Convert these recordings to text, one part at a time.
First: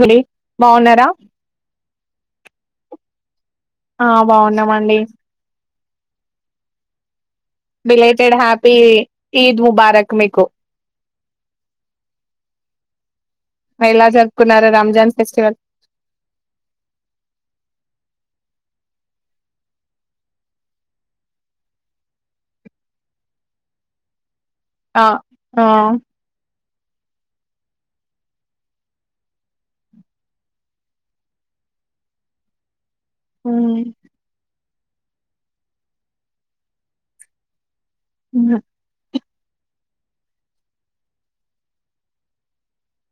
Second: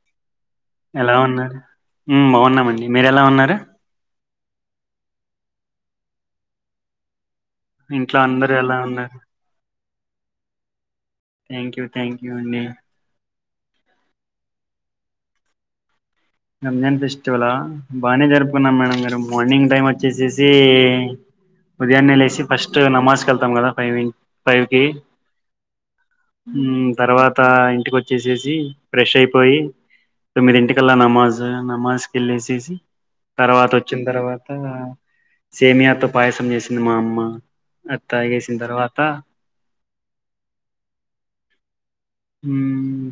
గురి ఎలా ఉన్నారు మ్ బాగున్నామండి మీరు ఎలా ఉన్నారు ఆ బాగున్నామండి ఇంట్లో రిలేటెడ్ అందరు హ్యాపీ ఎలా ఉన్నారు ఈద్ ముబార్క్ తకు మీకు థ్యాంక్ యూ థ్యాంక్ యూ అండి మైలా జరుపుకున్నారు రామ్జాన్ ఫెస్టివల్ గంజాన్ ఫెస్టివలా బాగానే జరుపుకున్నాం మేడం గారు మార్నింగ్ టైం వచ్చేసేసి, ఉదయాన్నే లేేసి ఫస్ట్ నమాజ్కి వెళ్తాం కదా ఫైవ్ ఇ ఆ ఆ మ్ తర్వాత ఇంటికి వచ్చేసేసి, ఫ్రెష్ అయిపోయి, తోమింటికల్లా నమ్మా జ నమాజ్ కిలిసేసి తర్వాత మ్మ్. వచ్చిన తర్వాత సేమియాతో పాయసం చేసింది మా అమ్మ అత్తాగేసిన తర్వాత మ్మ్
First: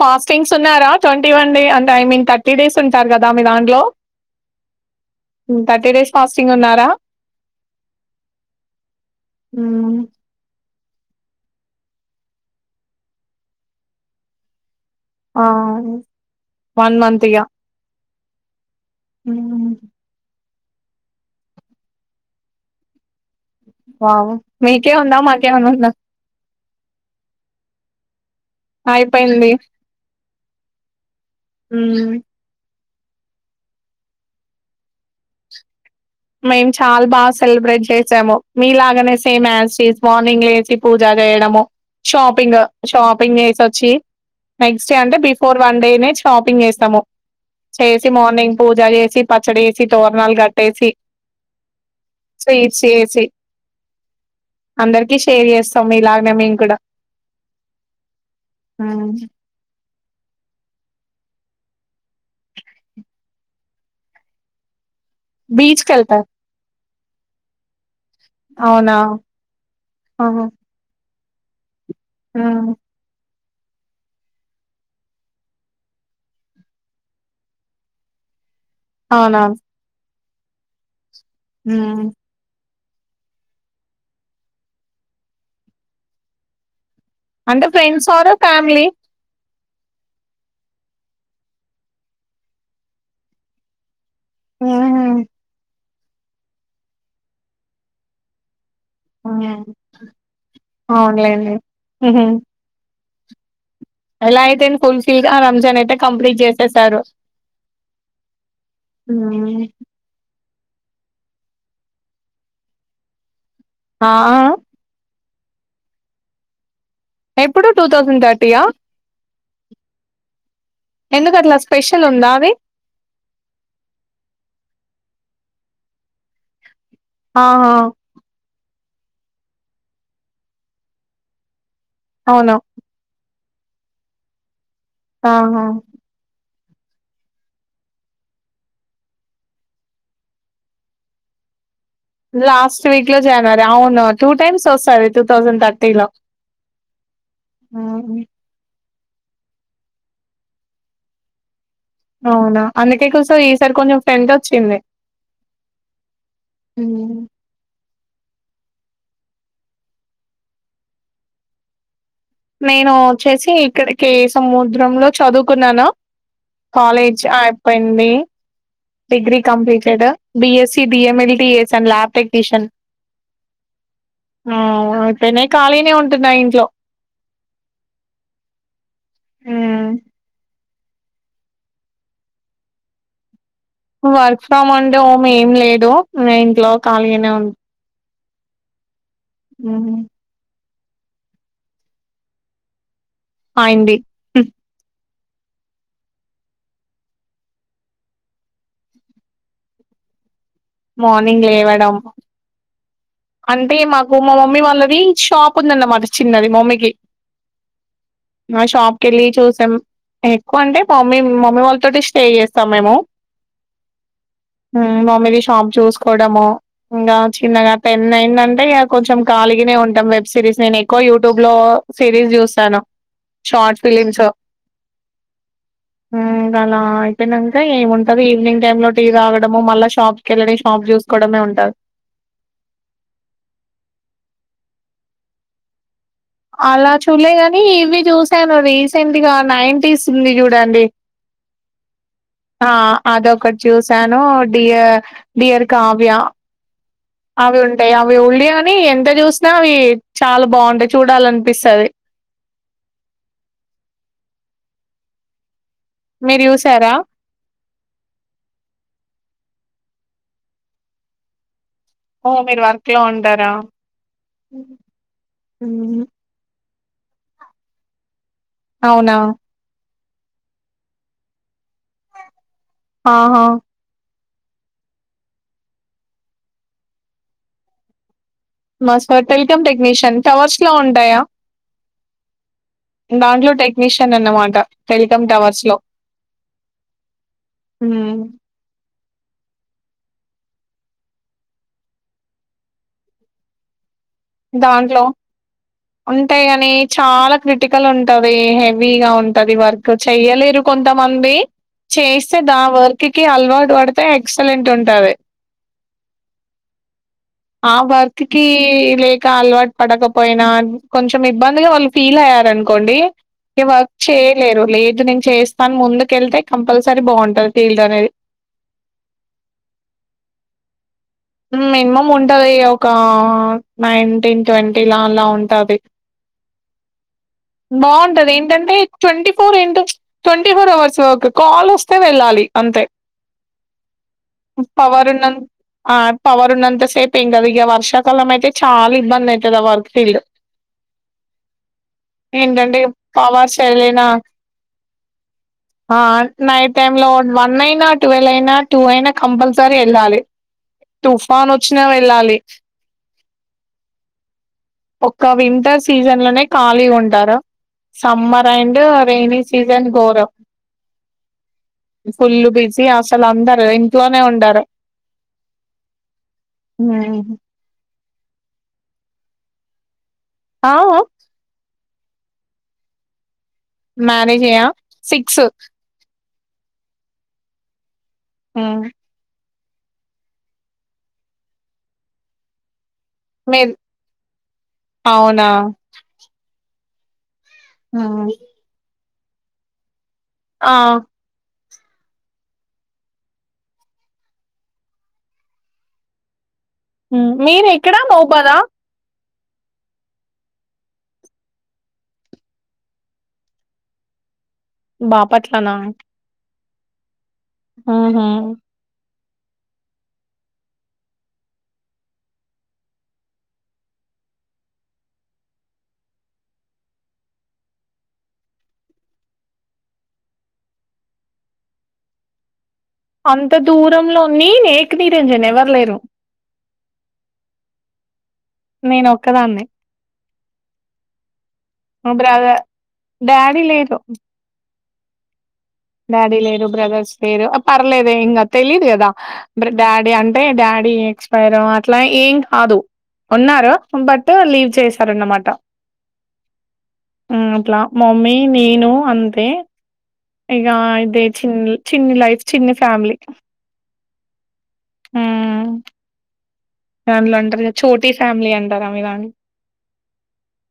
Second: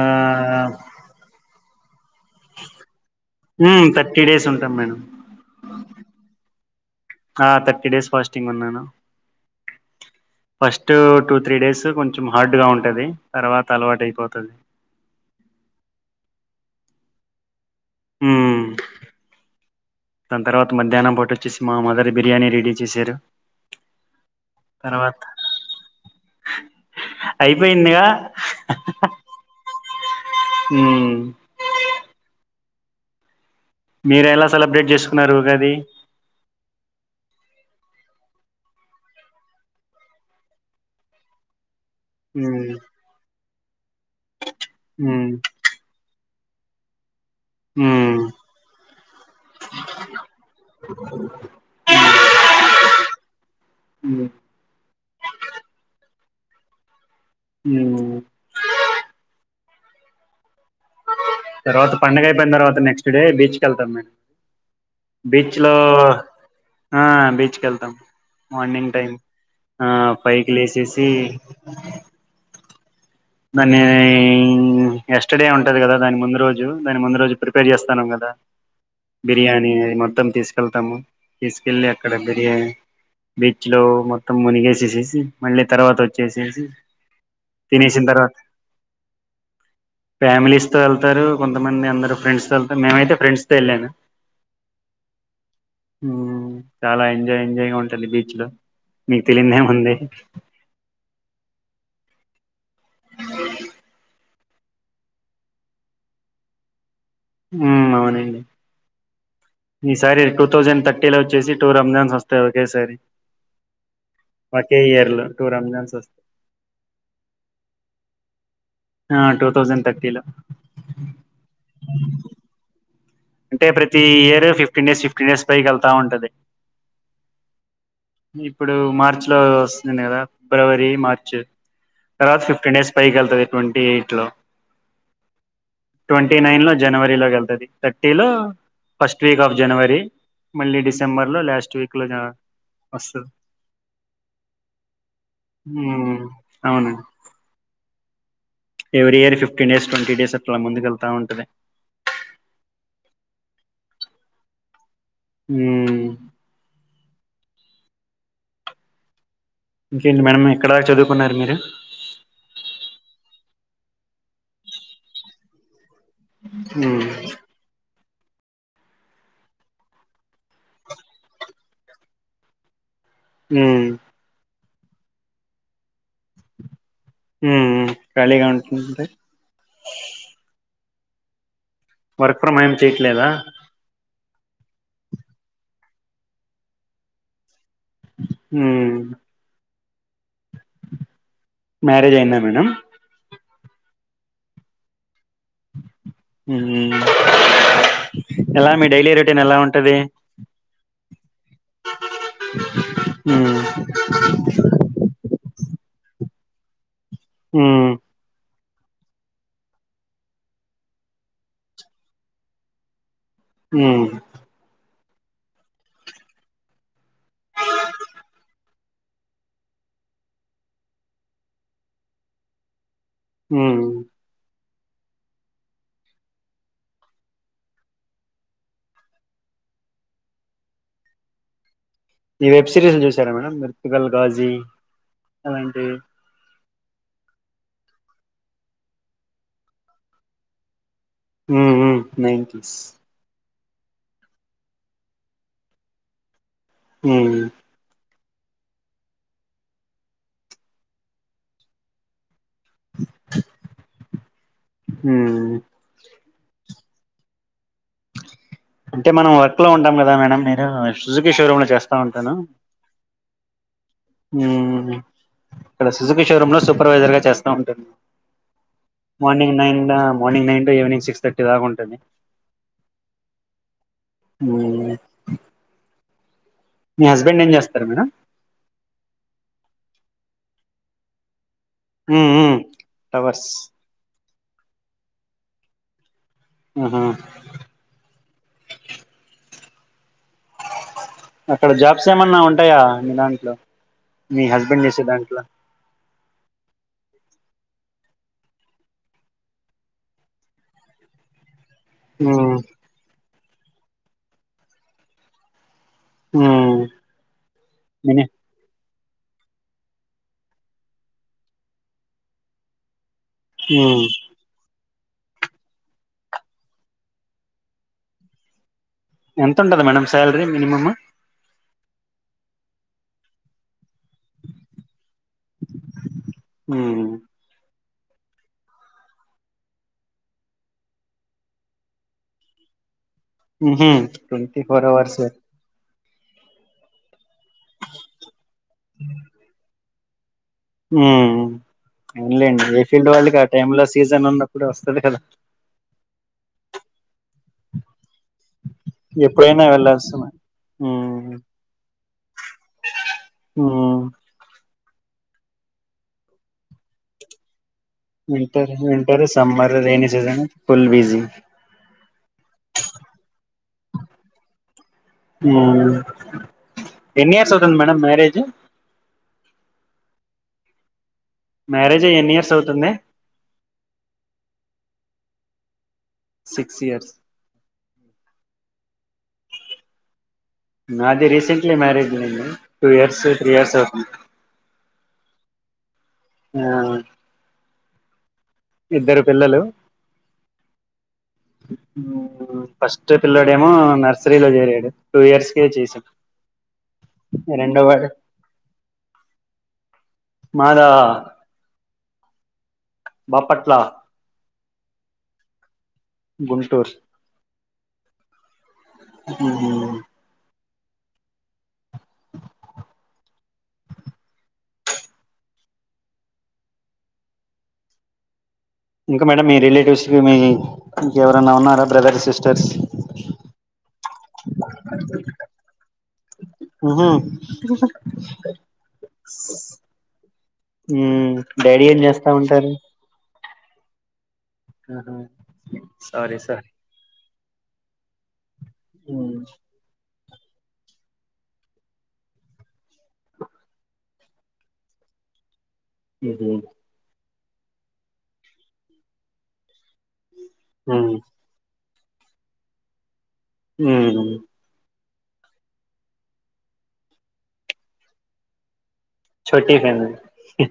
పాస్టింగ్స్ ఉన్నారా ట్వంటీ వన్ డే అన్ టైమింగ్ థర్టీ డేస్ ఉంటారు కదా ఆ మీ దాంట్లో ఉమ్, థర్టీ డేస్ ఉంటాం మేడం మ్మ్ థర్టీ డేస్ ఫాస్టింగ్ ఉన్నారా ఆ థర్టీ డేస్ ఫాస్టింగ్ ఉన్నాను మ్మ్. ఫస్ట్ టూ త్రీ డేస్ కొంచెం హార్డ్ గా ఉంటది తర్వాత అలవాటు అయిపోతది ఆ అవును వన్ మంత్ ఇగ మ్మ్ మ్మ్ దాని తర్వాత మధ్యాహ్నం పాటు వచ్చేసి మా మదర్ బిర్యానీ రెడీ చేశారు వా మీక ఉన్నా తర్వాత మాక్ ఏం అయినా ఉందా ఉన్నాయా అయిపోయింది ఉమ్ మీర ఎలా సెలబ్రేట్ చేసుకున్నారు ఉగాది మేము చాలా బాగా సెలబ్రేట్ చేసాము మీ లాగనే సేమ్ యాస్టీస్ మార్నింగ్ వేసి పూజా చేయడము షాపింగ్ ఉమ్ షాపింగ్ చేసి వచ్చి నెక్స్ట్ డే అంటే ఉమ్ బిఫోర్ వన్ డే న షాపింగ్ చేస్తాము చేసి ఉమ్ మార్నింగ్ పూజ చేసి పచ్చడి వేసి తోరణాలు కట్టేసి స్వీట్ వేసి ఉమ్ అందరికి షేర్ చేస్తాము ఇలాగ మ మం కూడా మ్మ్ తరువాత పండుగ అయి తర్వాత నెక్స్ట్ డే బీచ్ చ్ కి వెళ్తాం మే బీచ్ లో ఆ బీచ్కి వెళ్తాం మార్నింగ్ అవునా టైమ్ ఆ పైకి లేచేసి అ మ్మ్ దాన్ని ఎస్టర్డే ఉంటది కదా దాని ముందు రోజు దాని ముందు రోజు ప్రిపేర్ చేస్తాన్నాం కదా అవునా బిర్యాని మొత్తం తీసుకెళ్తాము తీసుకెళ్ళి ఉమ్ అక్కడ బిర్యానీ బీచ్ లో మొత్తం మునిగేసేసేసి మళ్ళీ తర్వాత వచ్చేసేసి అంటే తినేసిన ఫ్రెండ్స్ సర తర్వాత ఫమ్లీ ఫ్యామిలీస్ తో వెళ్తారు కొంతమంది అందరు ఫ్రెండ్స్ త వెళ్తారు మేమైతే ఫ్రెండ్స్ తో వెళ్ళాను మ్మ్ హ్మ్ మ్మ్ చాలా ఎంజాయ్ ఎంజాయ్ గా ఉంటుంది బీచ్ లో మీకు ఆ తెలియదేముంది అవును లెండి మ్మ్ హ్మ్ అ ఎలా అయితే ఫుల్ ఫిల్ గా రంజాన్ అయితే కంప్లీట్ చేసేసారు మ్మ్ అవునండి ఈ సారి ఇక థౌజండ్ థర్టీ లో వచ్చేసి టూ రంజాన్స్ వస్తాయి ఒకేసారి ఆ ఆ ఒకే ఇయర్లో టూ రంజాన్స్ వస్త ఎప్పుడు టూ థౌసండ్ థర్టీయా ఆ టూ తౌసండ్ థర్టీ లో ఎందుకు అట్లా స్పెషల్ ఉందా అవి అంటే ప్రతి year fifteen days fifteen days పైకి వెళ్తా ఉంటది ఆహా ఇప్పుడు మార్చి లో వస్తుంది కదా ఫిబ్రవరి, మార్చ్ లాస్ట్ అవును ఫిఫ్టీన్ డేస్ పైకెళ్తది ట్వంటీ ఎయిట్ లో ఆహా ట్వంటీ నైన్ లో జనవరిలోగ ఎళ్తది థర్టీ లో ఫస్ట్ వీక్ ఆఫ్ జనవరి మళ్ళీ డిసెంబర్ లో లాస్ట్ వీక్ లో లాస్ట్ వీక్ లో వస్తది జనవరి అవును టూ టైమ్స్ వస్తది టూ థౌసండ్ థర్టీ లో మ్మ్ అవును మ్మ్ every year fifteen days, twenty days అట్ల ముందుకు వెళ్తా ఉంటది అవునా అందుకే కూసరీ ఈసారి కొంచెం ఫ్రెంట్ వచ్చింది హ్మ్మ్ మ్మ్ ఇంకేంటి మేడం ఎక్కడా చదువుకున్నారు మీరు నేనూ వచ్చేసీ ఇక్కడే కే ఏ సముద్రంలో చదువుకున్నాను మ్మ్ కాలేజ్ అయిపోయింది degree completed B SC, D A మనీ B. A sir lab technician మ్మ్ ఆ అవైయిపోయినాయి ఖాళీనే ఉంటున్నా ఇంట్లో మ్మ్ మ్మ్ ఖాళీగా ఉంటుంద మ్మ్ వర్క్ ఫ్రమ్ ఏం చేయట్లేదా వర్క్ ఫ్రమ్ అండ్ హోమ్ ఏం లేదు న ఇంట్లో ఖాళీగానే ఉం హ్మ్ మ్మ్ మ్యారేజ్ అయింద మేడం అయింది ఎలా మీ డైలీ రొటీన్ ఎలా ఉంటది మార్నింగ్ లేవడం ఉమ్ అంటే మాకు మా మమ్మీ వాళ్ళది షాప్ ఉందన్నమాట చిన్నది మమ్మకి మ్మ్ మా షాప్కివెళ్ళి చూసాం ఎక్కువ అంటే మమ్మీ మమ్మీ వాళ్ళతోటి స్టే చేస్తాం మేము మ్మ్ మ్మ్ మమ్మీ తీస్ షాప్ చూసుకోడము ఇంగా చిన్నగా పెన్ అయిందంటే ఇగ కొంచెం కాలిగనే ఉంటాం వెబ్ సిరీస్ నేను ఎక్కువ యూట్యూబ్ లో సిరీస్ చూస్తాను ఉమ్ షార్ట్ ఫిలిమ్స్ మ్మ్ ఇంగ అలా అయిపోయినాంక ఏముంటది ఈవినింగ్ టైమ్ లో టీ తాగడము మళ్ళా షాప్ కెళ్ళని షాప్ చూసుకోవడమే ఉంట ఈ వెబ్ సిరీస్ లో చూసారా మేడం మెర్తుకల్ గాజీ అలాంటివి అలా చూల్లే కానీ ఇవి చూసాను రీసెంట్ గా నైంటీస్ ఉంది చూడండి మ్మ్ మ్మ్ నైంటీస్ చూసానో డియ డియర్ కావ్య ఉమ్ అవి ఉంటాయి య వి ఉల్డి అని ఎంత చూసినా అవి చాలా బాగుంటాయి చూడాలనిపిస్తది మ్మ్ మీరు చూసారా అంటే మనం వర్క్ లో ఉంటాం కదా మేడం మీరు సుజుకీ షోరూమ్ లో చేస్ ఓ మీరు వర్క్ లో ఉండ్ టార మ్మ్ క్కడ సుజుకి షోరూమ్ లో సుప్ పర్వైజర్ గా చేస్త ఉంటాను అవునా మార్నింగ్ నైన్ దాన morning nine to evening six thirty దాకా ఉన్ ఆహా మ్మ్ మీ హస్బెండ్ ఏం చేస్తారు మేడం మా సార్ టెల్కమ్ టెక్నీషియన్ టవర్స్ లొ ఉంటాయా ఉమ్ ఉమ్ టవర్స్ దాంలో టెక్నీషియన్ అన్న మాట టెల్కమ్ టవర్స్ లో ఆహా హుమ్ అక్కడ జాబ్స్ ఏమన్నా ఉంటాయా మీ దాంట్లో మీ హస్బెండ్ దాంట్లో చేసే ఉంటాయి గాని చాలా క్రిటికల్ ఉంటది హెవీగా ఉంటది వర్క్ చెయ్యలేరు కొంతమంది చెస్తే ఉమ్ దా వర్క్ కీ అల్ అలవాటు పడితే ఎక్సలెంట్ ఉంటది ఉమ్ ఆ వర్క్ మిని కీ లే ఇంకా అలవాటు పడకపోయినా కొంచెం ఇబ్బందిగా వాళ్ళు ఫీల్ అయ్యారనుకోండి ఇక వర్క్ ఉమ్ చేయలేరు లేట్ నేను చేస్తాను ముందుకెళ్తే కంపల్సరీ బాగుంటది ఫీల్డ్ అనేది ఎంతుంటది మేడం సాలరీ మినిమమ్ మినిమం ఉంటది ఒక నైన్టీన్ ట్వంటీ లా అలా ఉన్ హుమ్ బాగుంటది ఏంటంటే twenty four into twenty four hours work call వస్తే వెళ్ళాలి అంతే హ్మ్ హు ట్వంటీ ఫోర్ పవర్ అవర్స్ ఉన్నం ఆ టవర్ ఉన్నంతసేప్ ఏం కాదు వర్షాకాలం అయితే చాలా ఇబ్బంది అయితది ఆ వర్క్ తీళ్ళు మ్మ్ ఏంలేండి ఏంటంటే ఏ ఫీల్డ్ వాళ్ళకి ఆ పవర్స్ టైమ్ లో ఎళ్ళినా సీజన్ ఉన్నప్పుడే వస్తది కదా ఆ నైట్ టైమ్ లో వన్ అయినా ట్వెల్వ్ అయినా టూ అయినా ఎప్పుడైనా కంపల్సరీ వెళ్ళాలి వెళ్లాల్సిన తుఫాన్ వచ్చినా వెళ్ళాలి మ్మ్ ఒక వింటర్ సీజన్ లోనే ఖాళీ ఉంటారు summer winter and winter rainy summer season rainy ఘోరం season full busy full busy అసలు అందరు ఇంట్లోనే ఉండారె మ్మ్ హ్మ్. ఎన్ని ఇయర్స్ అవుతుంది మేడం మ్యారేజ్ ఆ ఆ మ్యారేజ్ అయి ఎన్ని ఇయర్స్ అవుతుంది మ్యారేజ్ అయ్య సిక్స్ సిక్స్ ఇయర్స్ మ్మ్ నాది రిసెంట్లీ మ్యారేజ్ అయింది madam two years three years అవుతుంది అ అవున్ ఆ ఇద్దరు పిల్లలు ఔ ఫస్ట్ పిల్లోడేమో నర్సరీలో చేరాడు టూ ఇయర్స్ కే చేసాం ఊ మీరు ఎక్కడ రెండోవాడు మొవ్ బాద్ ఆ మాదా బాపట్ల బాపట్ల నా టూర్స్ ఆహా [inaudible] ఇంకా మేడం మీ రిలేటివ్స్ కి మీ ఇంక ఎవరన్నా ఉన్నారా బ్రదర్స్ అంత దూరంలో నేనే ఏక్ నీరేంజన్ ఎవరు లేరు ఆహా నేను ఒక్కదాన్నే హు డాడీ ఏం చేస్తా ఉంటారు. డాడీ లేరు ఆహా సారీ డాడీ లేరు సారీ బ్రదర్స్ లేరు పర్లేదు ఇంకా తెలిదు కదా డాడీ అంటే అంటే డాడీ ఎక్స్పైర్ అట్లా ఏం కాదు ఉన్నారు బట్ లీవ్ చేశార అన్నమాట ఉహు అట్లా మమ్మీ నేను అంతే ఇగ ఉహు అయితే సింగిల్ చిన్ని లైఫ్, చిన్ని ఫ్యామిలీ ఆ ఆ [unintelligible] ఛోటీ ఫ్యామలీ అంటారా మీ దాంట్లో చోటి ఫ్యామిలీ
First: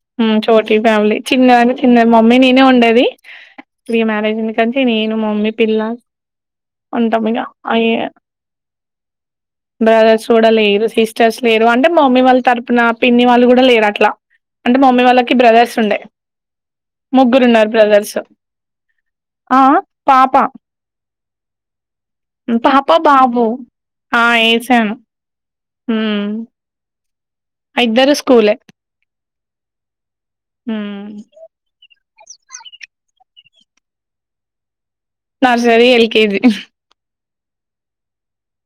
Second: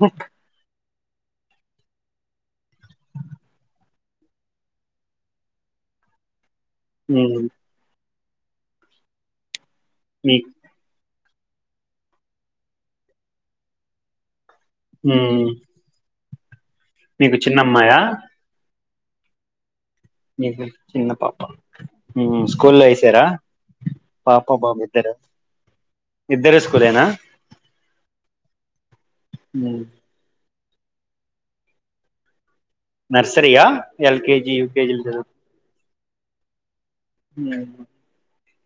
హాహా హ్మ్ చోటీ ఫ్యామిలీ చిన్నద చిన్న మమ్మీ నేనే ఉందిది ప్రీ మ్యారేజ్ క నేను మమ్మీ పిల్ల ఉంటాం ఉహు ఇగా హాయిగా బ్రదర్స్ కూడా మీకు లేరు సిస్టర్స్ లేరు అంటే మమ్మీ వాళ్ళ తరపున పిన్ని వాళ్ళు కూడా లేరు అట్లా అంటే మమ్మీ వాళ్ళకి ఉహు బ్రదర్స్ ఉండే మీకు చిన్న ముగ్గురున్నారు అమ్మాయా బ్రదర్స్ ఆ పాప చిన్న పాప స్కూల్ పాప వయిసారా బాబు పాప బాబు ఏసాను ఇద్దరు ఆ నా ఇద్దరు స్కూలే హు హు నర్సరియా ఎల్కెజి నర్సరీ యెల్కేజి కేజీ ఆ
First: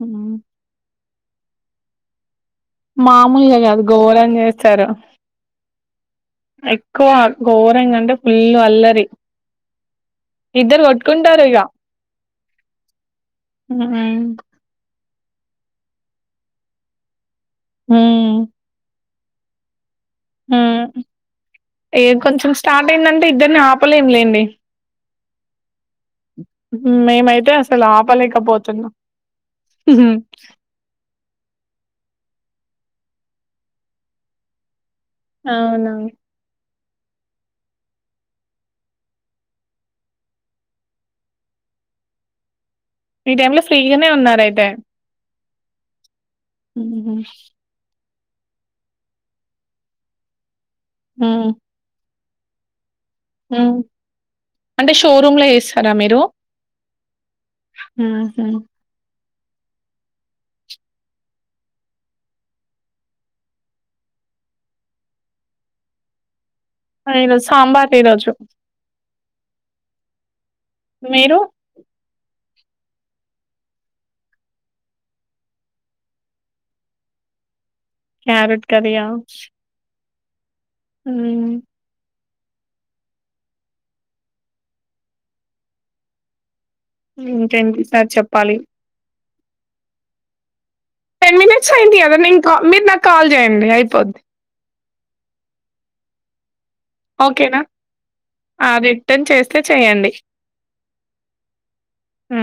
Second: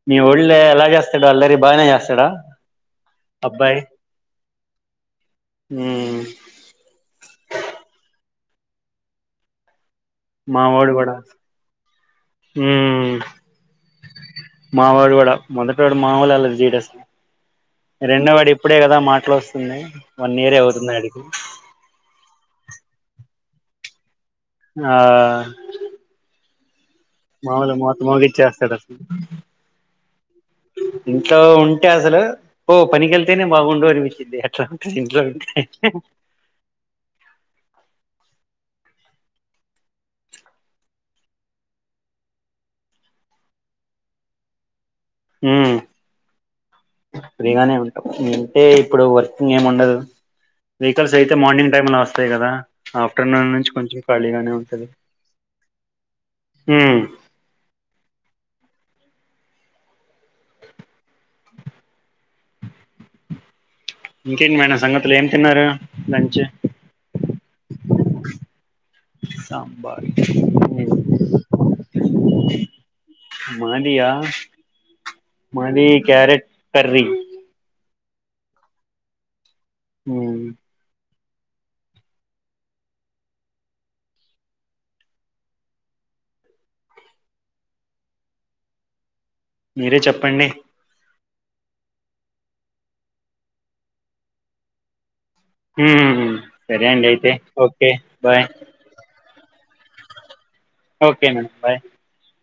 మీ ఊళ్ళో ఎలా చేస్తారు అల్లరి బాగానే చేస్తాడా మామూలుగా అబ్బాయి కాదు ఘోరం చేస్తారు. ఉమ్ ఎక్కువ ఘోరం గంటే ఫుల్ అల్లరి ఇద్దరు మావడు కూడా కొట్టుకుంటారు ఇగ హ్మ్ హ్మ్ మావడు మొదటోడు మామూలు అల్లరి చెయ్యడు అస్సలు రెండో వాడు ఇప్పుడే కదా మాట్ ఎట్లా వస్తున్నాయ్ వన్ ఇయర్ హ్మ్ అవుతుంది. అడికి ఏ కొంచెం స్టార్ట్ అయిందంటే ఇద్దరిని ఆపలేం లేండి. ఆ మేమైతే మాములు అసలు మూత మూగచ్చేస్తాడు ఆపలేకపోతున్నాం అసలు ఇంట్లో ఉంటే అసలు ఓ పనికిెళ్తేనే బాగుండు అనిపించింది. అట్లా ఇంట్లో ఉంటే అవునా ఈ టైమ్ లో ఫ్రీగానే ఉన్నారు. అయితే హ్మ్ ఉ హ్మ్ అంటే ఇప్పుడు వర్కింగ్ ఏమి ఉండదు. వెహికల్స్యితే మార్నింగ్ టైమ్ లో వస్త్ అంతే కదా ఆఫ్టర్నూన్ నుంచి హ్మ్ కొంచెం ఖాళీగానే ఉంటది అంటే షోరూమ్ లో చేస్తారా మీరు ఉమ్ ఊ ఊ ఇంకేంటి మేడం సంగతులు ఏం తిన్నారు. లంచ్ ఆ ఈ సాంబార్ ఈరోజు కూలర్ మీరు మాదియా మాది క్యారెట్ కర్రీ క్యారెట్ కర్రీ ఆ హ్మ్ హ్మ్ ఇకేంటి సార్ చెప్పాలి. మీరే చెప్పండి. టెన్ మినిట్స్ అయింది. కదా నేన్ కాల్ మీరు నాకు కాల్ చేయండి. అయిపోద్ది ఊ హ్మ్ సరే అండి. అయితే ఓకేనా ఓకే బాయ్ తే చెయ్యండి ఓకే మేడం బాయ్ ఊ